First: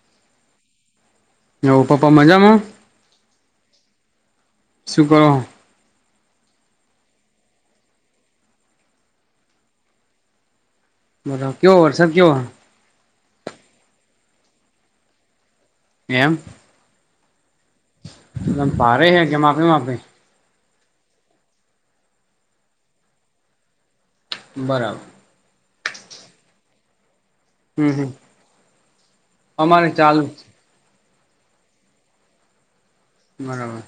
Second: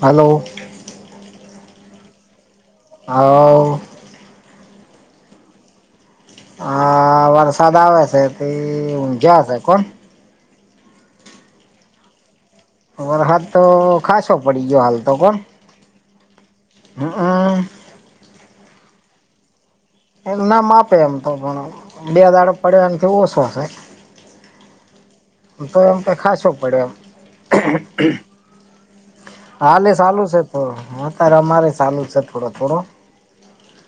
Hello. એવુ પપ્પા મજામાં હ. શું કરો હ વરસાદ આવે સે તે ઊંઘ્યા હતા કો બોલો કેવો હો વરસાદ કેવો હો? વરહાદ તો ખાંસો પડી ગયો હાલ તો કો એમ. હમ્મ. ભારે હે કે માાપે માપે એનું નામ આપે એમ તો પણ બે દાડો પડે એનથી ઓસો શે. બરાબર. તો એમ તો ખાશો પડે એમ હમ હમ અમારે હાલે સાલુ ચાલુ જ સે. ઓ અતારે અમારે ચાલુ સે થોડો થોડો બરાબર.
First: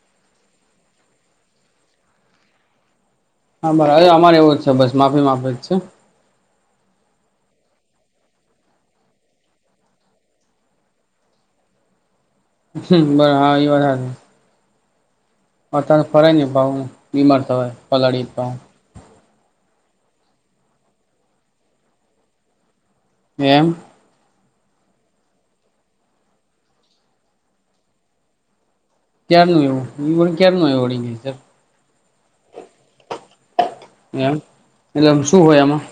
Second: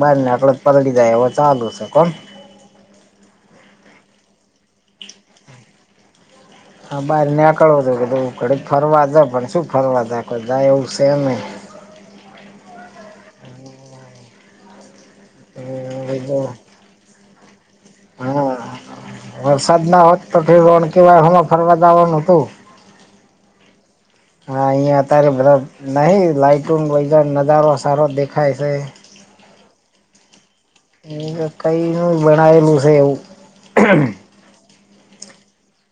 બહાર નેકળો તો પલળી જાય એવો ચાલુ સે કો [unintelligible] હવે અમારે એવું જ સે બસ માફી માફી જ છે. હા બહાર નીકળવો તો કે ઘડી ફરવા જ પણ શું ફરવા જાય કોઈ જાય એવું સે નહીં હમ્મ બરા હા એ [unintelligible] એ અ તને ફરાય ની કીધું પણ બીમાર થવાય પલાળએ તો. હા વરસાદ ના હોત તો [unintelligible] એમ. હા અહિયાં અત્યારે બધું નહીં લાઈટંગ નજારો સારો દેખાય સે. ક્યારનું એવું ક્યારેારનું આવું વળી ગયું સે. કંઈનું બનાવેેલું છે એવું. એમ એટલેમ શું હોય એમાં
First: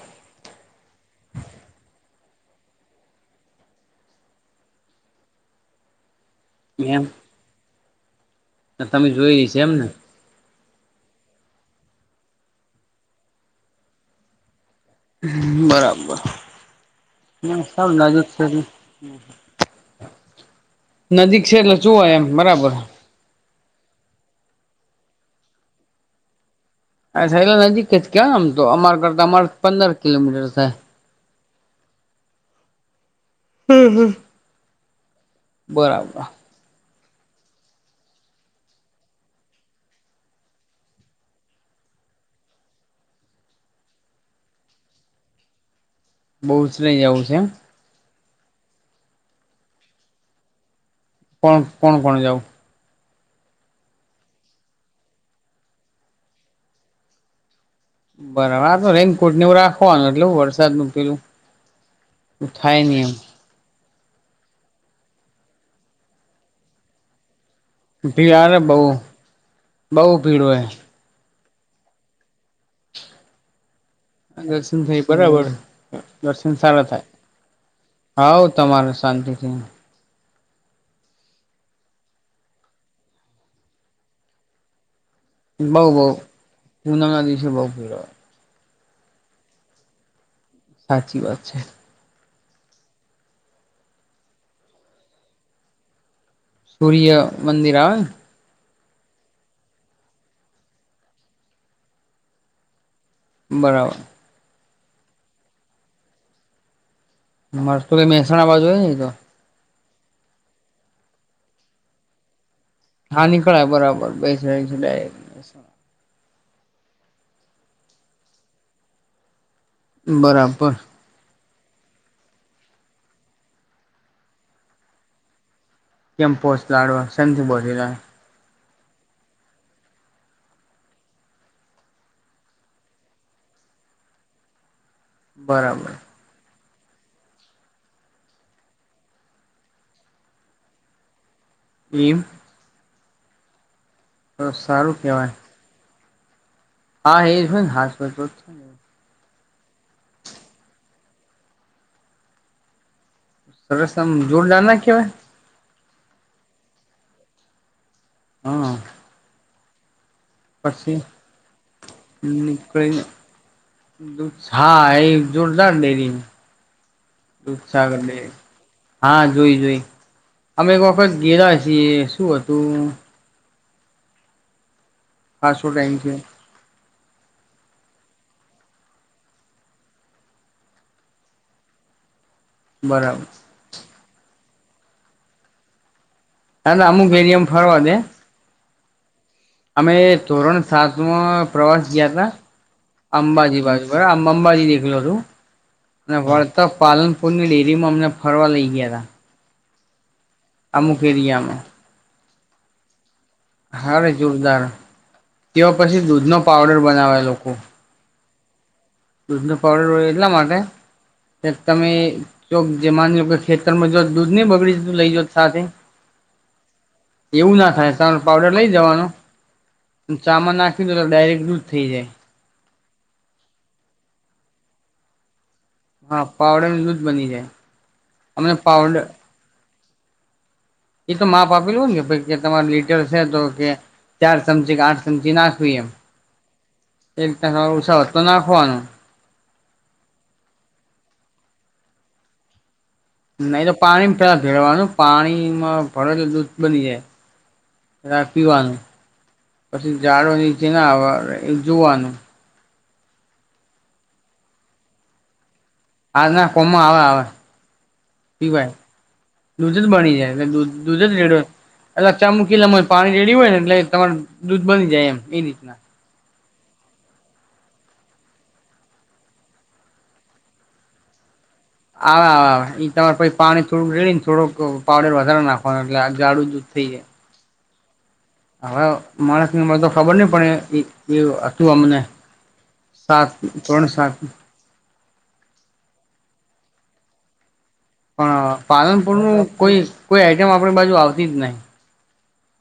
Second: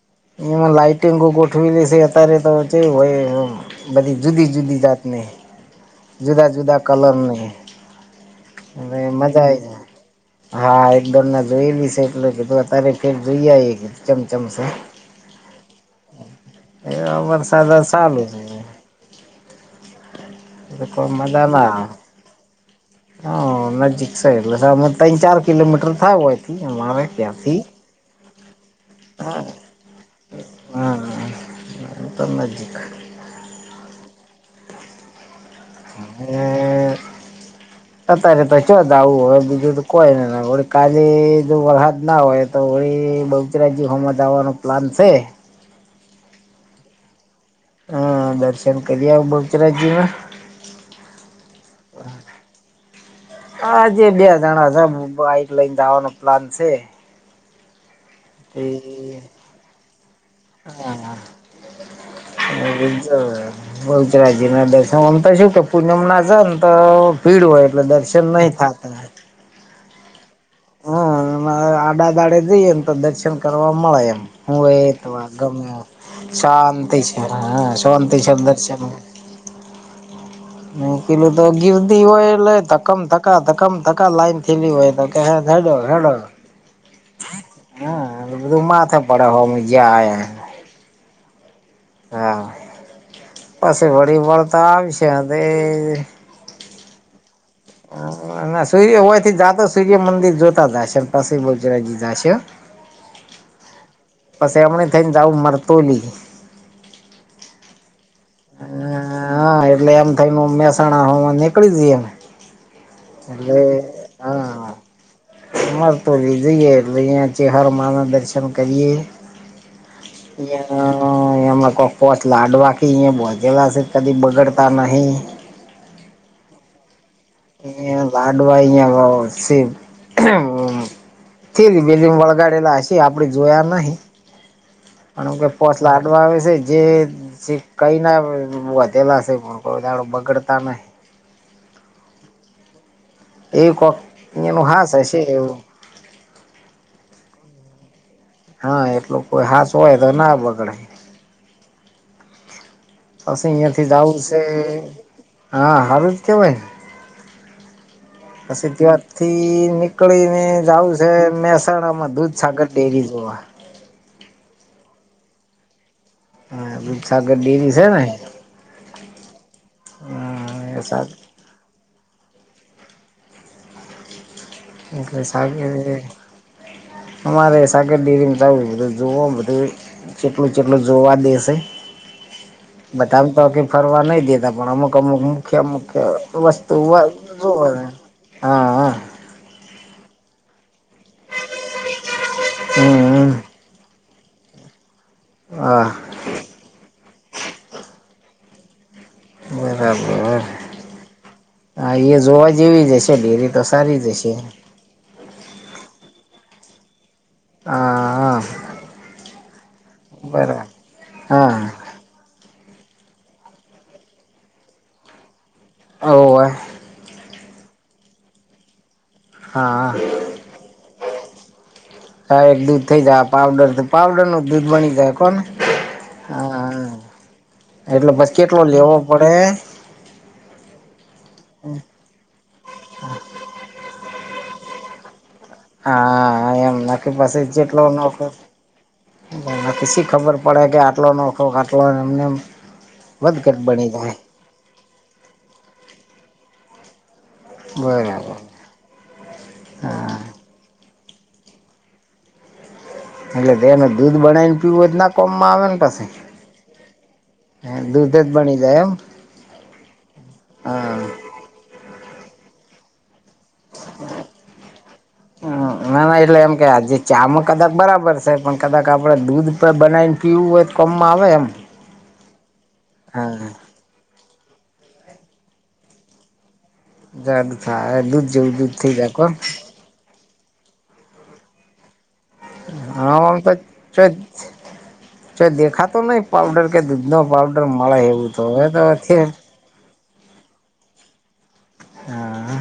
એમાં લાઇટીંગો ગોઠવીત્યારે તો [unintelligible] બધી જુદી જુદી જાતની જુદા જુદા એમ કલરની. અને તમે મજા જોઈ આય છે જાય. એમને હા એક દોમ ના જોઈ લી સે એટલે કે અતારે કે જઈઆઈએ ચમચમ સે. બરાબર એ વરસાદ ચાલુ [unintelligible] નજીક છે એટલે જોવાય એમ બરાબર [unintelligible] હ નજીક સે એટલે [unintelligible] ચાર કિલોમીટર થાય હોય. ત માે. [unintelligible] અ સહેલા નજીક જ ક્યા આમ તો અમારા ઘર હા અમારે પંદર કિલોમીટર થાય. હા તો નજીક હમ હમ. એ. અત્યારે તોછ જ આવું હોય બીજું તો કોઈ ને કાલી જો વરહાદ ના હોય. તો વળી બહુચરાજી ઘમાં જવાનો પ્લાન છે. બહુ જહી જવું છેમ. હા દર્શન કરી આવ બહુચરાજીમા કોણ કોણ કોણ જાઉ હ આજે બે જણા છે બાઈક લઈને આવવાનો પ્લાન છે. તે બરાબર આ તો રેનકોટ ને એવું રાખવાનું એટલેું વરસાદ ન હા પેલું-' થાાય નય આમ બહુચરાજીના દર્શન તો ઓમ તો પૂનમ ના તો ભીડ હોય એટલે દર્શન નહી થતા હોય. બહુ ભીડ હોય. હમ આડાદાડે જઈએ એમ તો દર્શન કરવા મળે એમ હું એ દર્શન થઈ તો વા બરાબર ગમે દર્શન સારા શાંતિ થાય છે હ શાંતિ છે દર્શન શાંતથી. ન પેલું તો ગિરદી હોય એટલે ધકમ ધકા ધકમ ધકા લાઈન થેલી હોય. થેડ હેડ બઉ બઉ પૂનમ ના દિવસે બઉ ભીડ હા, હોય ધું માથે પરડ હોમજ સાચી વાત છે. હા પછી વળી વળતા આવશે સૂર્ય મંદિર ના સૂર્ય હોય થી જાતો સૂર્ય મંદિર જોતા જાય છે પી બચરાજી જાય છે. બરાબર. પછી એમને થઈને જાવું મરતો લ મારે મહેસાણા બાજુ હોય ન તો-' હા એટલે એમ થઈને મહેસાણામાં નીકળી જ એને હા નીકળાય બરાબર બેસ ર છેટ હર તો લી જઈએ એટલે અહં ચ હર ના દર્શન કરીએ. એ. બરાબર અ એમના કોઈક કોચ લાડવા ક અહી ભોચેલા છે કદી બગડતા નહિ. કેમ પોસ્ટ લાડવો સેનથી બને લા લાડ ભાઈ અયા શ. [unintelligible] ફે બેલી વળગાડેલા હશે આપડે જોયા નહીં. અને કે પોસ બરાબર લાટવા આવે છે જ જે જે કંઈ ના વધેલાશે પણ કોઈ દાડો બગડતા નહીં. એમ એ કક તો ન હાાસ સારું હ છે કેવાય એવું હા એ હાસપસ પ હા એટલું કોઈ હાાસ હોય તો ના બગડે પશે અહિયાયાથી સરસ આમ જઉુંશે જોરદાર ના કેવાય હા હારત હા કેવાનછી વાથી કળ ને જવું પછી છે મહેસાણા માં દૂધસાગર ડેરી નીકળી જોવા દૂધ હા એ જોરદારને ડેરી હા દૂધસાગર દૂધ ડેરી છે સાર ને ડેરી હા જોઈ જોઈ અમે એક હા વખત ગેલા છીએ શું હતું. એકલે સાાર ખાસો ટાઈમ થયો હ મારે શગ જો જેટલું જેટલું જોવા દેશે બતાવ બરાબર તો કે ફરવા નઈ દેતા પણ અમુક અમુક મુખ્ય અમુખ્ય વસ્તુ ના અમુક શ એરિયામાં ફરવા દે હા અમે ધરણ સાતમાં પ્રવાસ ગયા હતા હમ અંબાજી બાજુ અંબાજી અંબાજી નીકણો છુ. હા અને વળતા પાલનપુર ની ડેરી માં અમને ફરવા લઇ ગયા હતા. બરાબર અમુખ એરિયામાં હા એ જોવા જેવી જ હશે ડેરી તો સારી જ હશે. તે પછી દૂધ નો પાવડર બનાવે લોકો હા દૂધ નો પાવડર હોય, એટલા માટે બરાબર એક હા તમે ચોક જે માની લો કે ખેતરમાં જો દૂધ નહી બગડીધું લઇ જા સાથે ઓવે એવું ના થાય ચ પાવડર લઈ જવાનો હા ચામા નાખી દો તો ડાયરેક્ટ દૂઝ થઈ જાય. હા એક દૂધ થઇ જાય પાવડર પાવડર નું દૂધ બની જાય કોને હા પાવડર દૂધ બની જાય એટલે અમને બસકેટલો લેવો પાવડર પડે એ તો માપ આપી લે ને કે ભ કે તમાું લીટર છે તો કે ચાર ચમચી કે આઠ ચમચી ના હ એમ નાખ બસ જે તમારે જેટલા ન ઉછાવત તો નાખવાનું પછી ખબર પડે કે આટલો નખો આટલો એમને વધઘટ નહી તો બની જાય પાણી ફર ભરવાનું પાણીમાં ભર તો દૂધ બની જાય રાબ બરાબર પીવાનુ પછી ઝાડો નીચે ના આવેવા એ જોવાનુ એટલે તેનું દૂધ બનાવી ને પીવું ના કોમમાં આવે ને પછ હા ના કોમાં આવે આવે દૂધ જ બની શવાય જાય એમ દૂધ જ બની જાય એટ હા દૂધ જ રેડો એટલે ચા મૂકીલા પાણી રેડી હોય, ને એટલે તમાર દૂધ બની જાય એમ એ રીતના ના ના એટલે એમ કે આજે ચામાં કદાચ બરાબર છે પણ કદાચ આપણે દૂધ પણ બનાવીને પીવું હોય, તો કમ આવે એમ આવે આવે આવે ઈ તમારે પ હા પાણી થોડું રેડી ને થોડોક પાવડર વધારે નાખવાનો એટલે આઝાડું દૂધ થઈ જાય. દ દ થાય દૂધ જેવું દૂધ હવે થઈ જાાયકો માણસને મને તો ખબર નહીં પડે એ એ હતુ અમને સાત હામ તો ત્રણ સાત ચ દેખા તો નહી પાઉડર કે દૂધ નડર મળે એવું તો પણ હવે તો પાલનપુરનું કોઈ કોઈ આઈટમ આપણી બાજુ આવતી જ નહી. હા હા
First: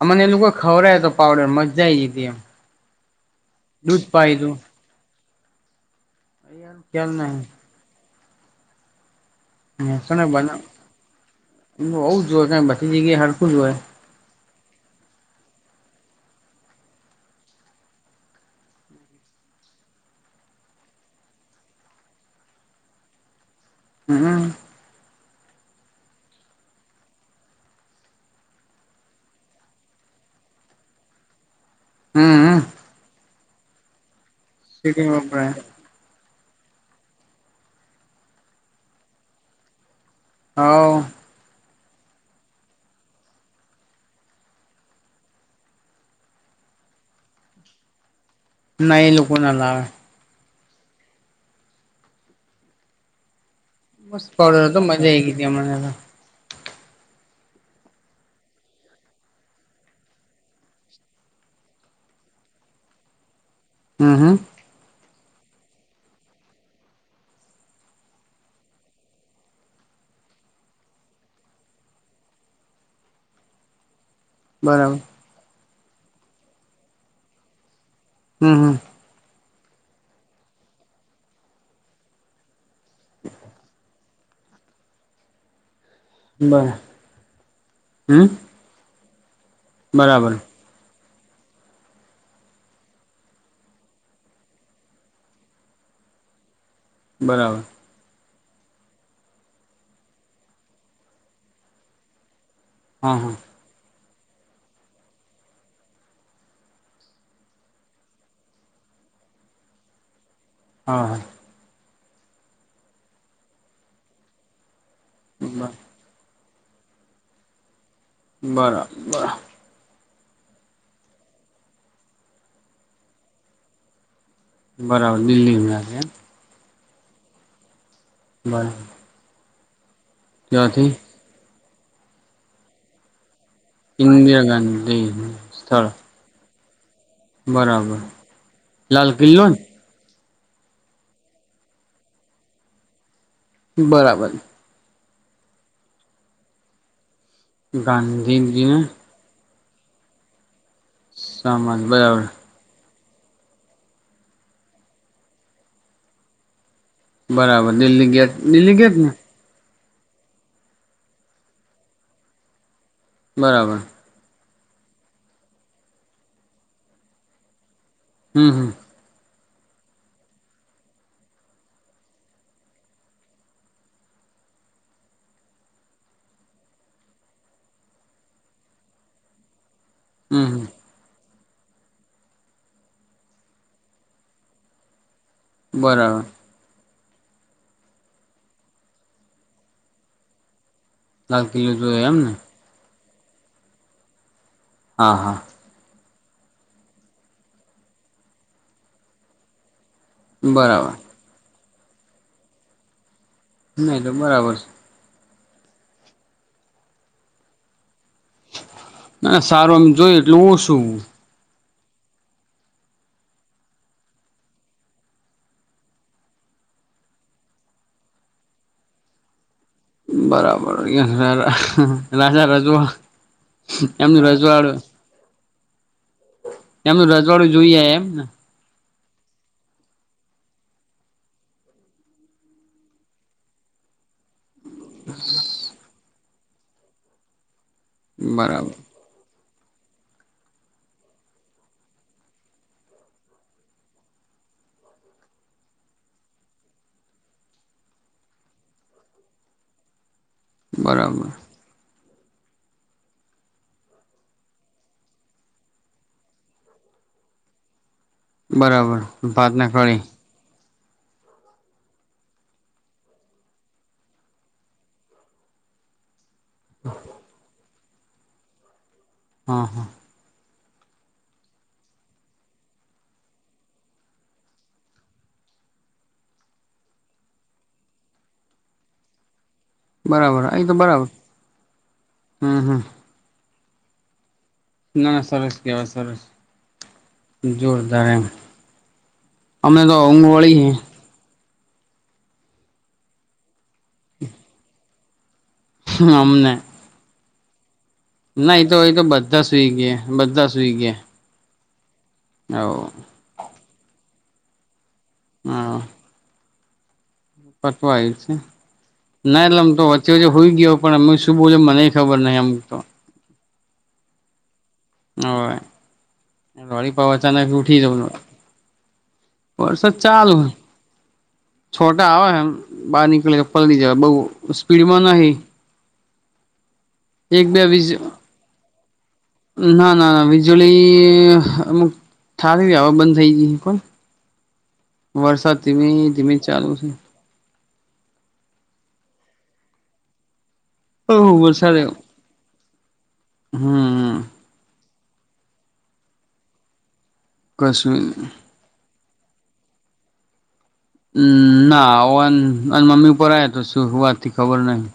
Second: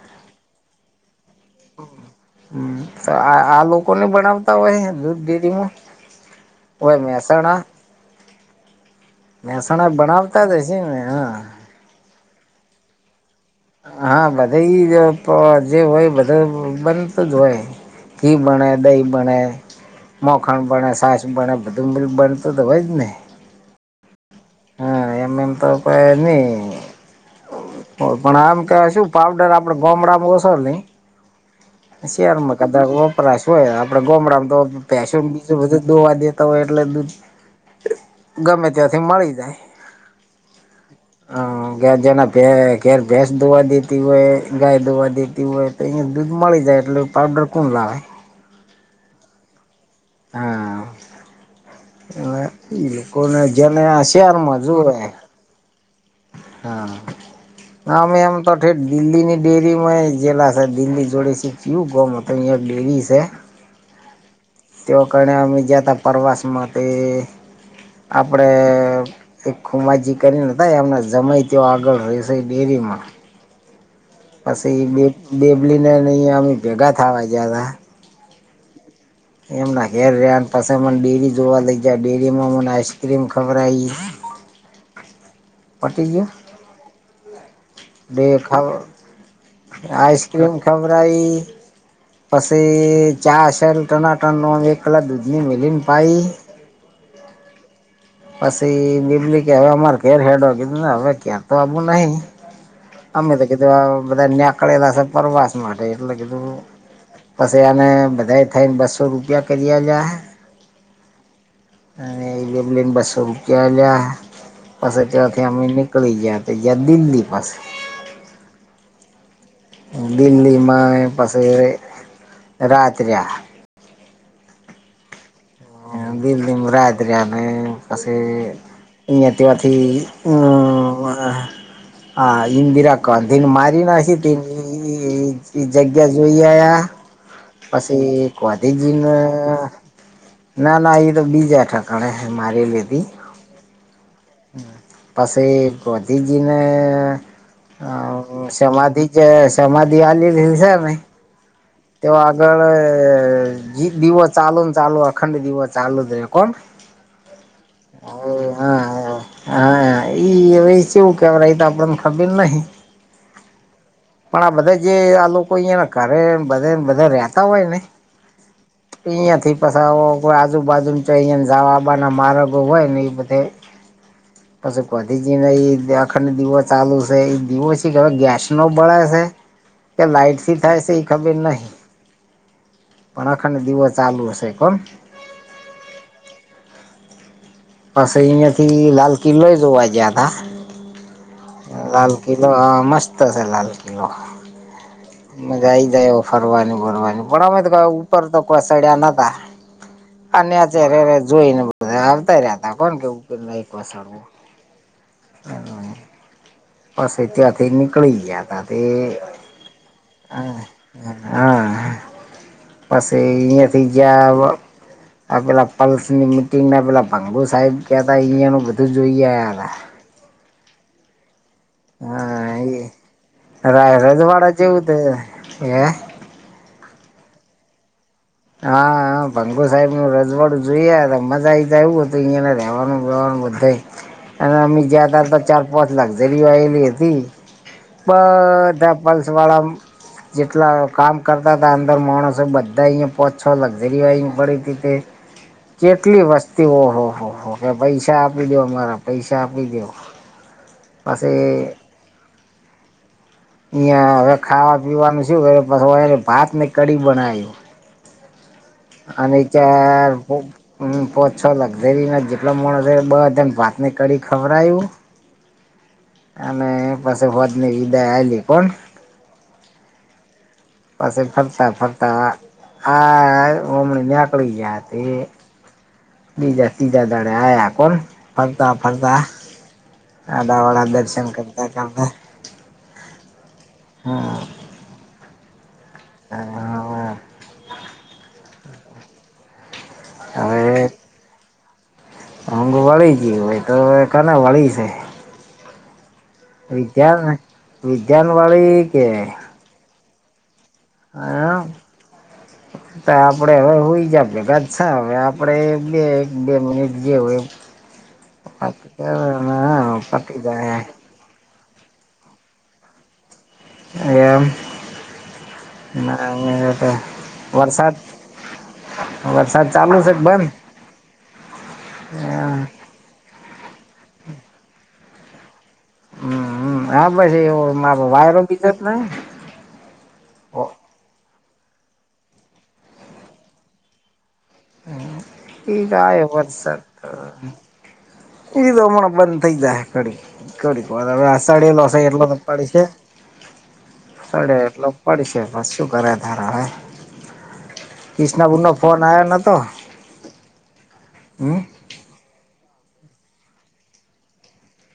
અમને એ લોકો ખવરાય તો પાવડર મજા આયી ગી તી એમ હમ્મ આ આ લોકો ને દૂધ પાય તું બનાવતા હોય દૂધ ડેરીમા ઓય ખ્યાલ નહી મહેસાણા મહેસાણા બનાવતા જ હશે ને હોઉ જ જોવ કારણ કે બધી જગ્યાએ હરખું જ હોય. હા બધા ઈજ જે હોય બધે બનતું જ હોય. ઘી બણે દઈ બણે મોખણ બણે સાસ બણે બધું બનતું તો હોય જ ને હમ્મ. હા એમ એમ તો કોયની. પણ આમ કહેવાય શું પાવડર આપડે ગામડામાં ઓસો નઈ સેહર માં હમ કદાચ વપરાશ હોય આપડે ગોમડામાં તો ભેંસો સિટીમાં વપરાય બીજું બધું દોવા દેતા હોય એટલે દૂધ ગમે ત્યાંથી મળી જાય. હઓ હ ગેજે ના ઘેર ભેંસ દોવા દેતી હોય ગાય દોવા દેતી હોય તો અહીંયા દૂધ મળી જાય એટલે પાવડર કોણ લાવે. ના એ લોકો ના લાવે હા હવે એ લોકોને જેને આ મસ્ત શેહેર માં પાવડર હતો જોએ. મજા આઈ ગઈ તી અમને તો હા. અમે એમ તો ઠેઠ દિલ્હીની ડેરીમાં જેેલા છે દિલ્હી જોડીશી. ચિયુ ગોમ ઈયા ડેરી સે હમ્મ હમ્મ તેઓ કારણે અમે જ્યાંતા પ્રવાસમાં તે આપણેે એક ખુમાજી કરીને હતા એમ નો જમાય ત્યોં આગળ રહે શે ડેરીમાં પછી એ બરાબર બે બેબલીને અહીંયા અમે ભેગા થાવા જ્યાં તા હમ્મ હમ્મ એમના ઘેર રિયા પછે મને ડેરી જોવા લઈ ગ્યા ડેરી માં મને આઈસ ક્રીમ ખવરાઈ પટી બરા જ્યુ હમ દેખાવ બરાબર આઈસક્રીમ ખવરાઈ પછી ચાસર ટનાટન નો એકલા દૂધની મેંલીન પાઈ બરાબર પછી બીબલી કે હવે અમારે ઘેર હેડો કીધું ના હવે ક્યાં તો આવું નહી હા અમે હા તો કીધું આ બધા નેકળેલા સા પરવાસ માટે એટલે કીધું પછી એને બધા થઈને બસ્સો રૂપિયા કરી અલ્યા હા હા અને ઈ બેબલી ને બસ્સો રૂપિયા આલ્યા પસે ત્યોથી અમે હા નિક કો લઈ જ્યાં તો જ્યાદિન ની પાસે બરા બરા દિલ્હીમાં એ પસી રાત રીયા. બરાબર દિલ્હી માં રિયા એમ દિલ્હી માં રાત રહ્યાને પછી બરાબર ઈયા, ત્યાંથી ત્યાંથી હમ્મ હા ઇન્દિરા ગોંધીન માં [unintelligible] એ ઇન્દિરા ગાંધી સ્થળ જગ્યા જોઈ આયા. બરાબર પછી લાલ ગોધીજીને કિલ્લો ને ના ના એ તો બીજા ઠકાણે મારી લીધી બરાબર પછી ગોધિજીને અ ગાંધીજીને સમાધિ જે સમાધિ આલી [unintelligible] ને સમાજ તે બરાબર આગળ જી દિવો ચાલુ ને ચાલુ અખંડ દિવસ ચાલુ જ રે કોન બરાબર દિલ્હી ગેટ દિલ્હી ગેટ ને હા ઈ હવે ચવું કેવરય ઈ તો આપડન ખબર નહી. બરાબર પણ આ બધા જે આ લોકો ઈયના ઘરે બધે બધા રેતા હોય ને હમ્મ અહીયાથી પસ [unintelligible] કોઈ આજુબાજુમ ચેય ઈયન જવા આબાના માર્ગો હોય ને ઈ બધે પસે ઘોધીને ઈ જ્યા અખંડ દીવો ચાલુ છે ઈ દીવો શીખ હવે ગેસ નો બળે સે [inaudible] કે હમ લાઈટથી હમ થાય છે ઈ ખબર નહી પણ અખંડ દિવો ચાલુ હશે. પમ બરાબર પસે ઈયાથી લાલ કિલ્લોય જોવા જયા તા લાલ કિલ્લો જોયો લાલ એમ ને કિલ્લો હા મસ્ત શે લાલ કિલ્લો હા હા મજા આઈ જાય એવો ફરવાની ફરવાની પણ અમે તો ઉપર તો કોઈ સડ્યા નતા આ નેચે બરાબર રેરે જોઈ ને બધા આવતા રહ્યાતા કોન કેવું. ઉપર નઈ કોય નહી તો સડવું બરાબર છે [unintelligible] પસ પહી ત્યો થઈને નીકળી ગયા તા તે ના સારું એમ જોઈએ એટલે ઓસુ હા પસે ઈયથી જ્યા વ આ પેલા પલ્સની મિટંગ ના પેલા ભંગુ સાહેબ કેતા એયાનું બધું જોઈ આયા હતા. બરાબર ઈય હેરા હા એ રાય એમનું રાજવાડા રજવાડું જેવું તે હે એમનું રજવાડું જોઈ આયા એમ ને. હા ભંગુ સાહેબ નું રજવાડું જોઈયાયાતા મજા આઈ હતું ઈયને રહેવાનુંબેવાનું બધાય. [inaudible] અને અમી જ્યા તારતો ચાર પોચ લક્ઝરીયું આયેલી હતી બરાબર બધા પલ્સ વાળા જેટલા કામ કરતા તા અંદર માણસો બધા ઈએ પોચ છો લક્ઝરી આઇન પડી તી તે. જેટલી વસ્તીઓ ઓહોહો કે પૈસા આપી દો અમારા પૈસા આપી દો. બરાબર પસી ઈયા હવે ખાવા પીવાનું શું કરે [unintelligible] ભાતને કડી બનાયું. બરાબર અને ભાતના કળી [unintelligible] પો છ લકઝરી ના જેટલો માણસ બધા ને ભાતને કડી ખવડાવ્યું. અને પાછ વડા ના લીધા આલી પણ હા હા. પાછ ફરતા ફરતા આ ઓમણી નીકળી ગયા હતી. બીજા ત્રીજા દાડે આયા કોન ફરતા ફરતા બરાબર એ તો અડાઅવળા બરાબર દર્શન કરતા કરતા. હમ હમ. હમ. ના ના સરસ કેવા સરસ [unintelligible] જોરદાર એમ અમને તો હ ઊંઘવાળી હુંગ વળી જી હોય તોવે કને વાળી સે અમને વિદ્યાન ને વિદ્યાન ના એ તો વાળી એ કે તો બધા સુઈ ગયા બધ્ધા સુઈ ગયા. આ તા આપડે હવે હુઈ જ્યા ભેગા જ સ હવે આપડે બે એક બે મિનિટ જે હોય પટવા આયુ છે એમ ના એટલે ઓમ તો વચ્ચે વચ્ચે પતી હુઇ જાય ગયો પણ એમજ શું બોલો મને ખબર નહી એમ તો. એમ [unintelligible] નાતે વળી પાવ અચાનક ઉઠી જઉ વરસાદ વરસાદ ચાલુ છે કે બંધ. છોટા આવે એમ બહાર નીકળે એપલ જમા બહુ સ્પીડમાં નહીં. હમ હા બે વીજ એવ વાયરો બીજ જ ને. ના ના ના વીજળી આમુખ થઠારીવા બંધ થઈ ગઈ છે પણ વરસાદ ઈ ધીમી આયો ધીમેી ચાલુ છે. એવી તો હમણાં બંધ થઈ જાય. ડી કડીકવે ઓહ આષઢી વરસાદ આયો અડાડે પાડી છે. હમ સડે એટલો પડીશે બસ શું કરે તાર હવે કશું [unintelligible] ફોન આવ્યો નહો તો હમ ના આવ મમ્મી ઉપર આ્યા તો શું વાત થી ખબર નહી.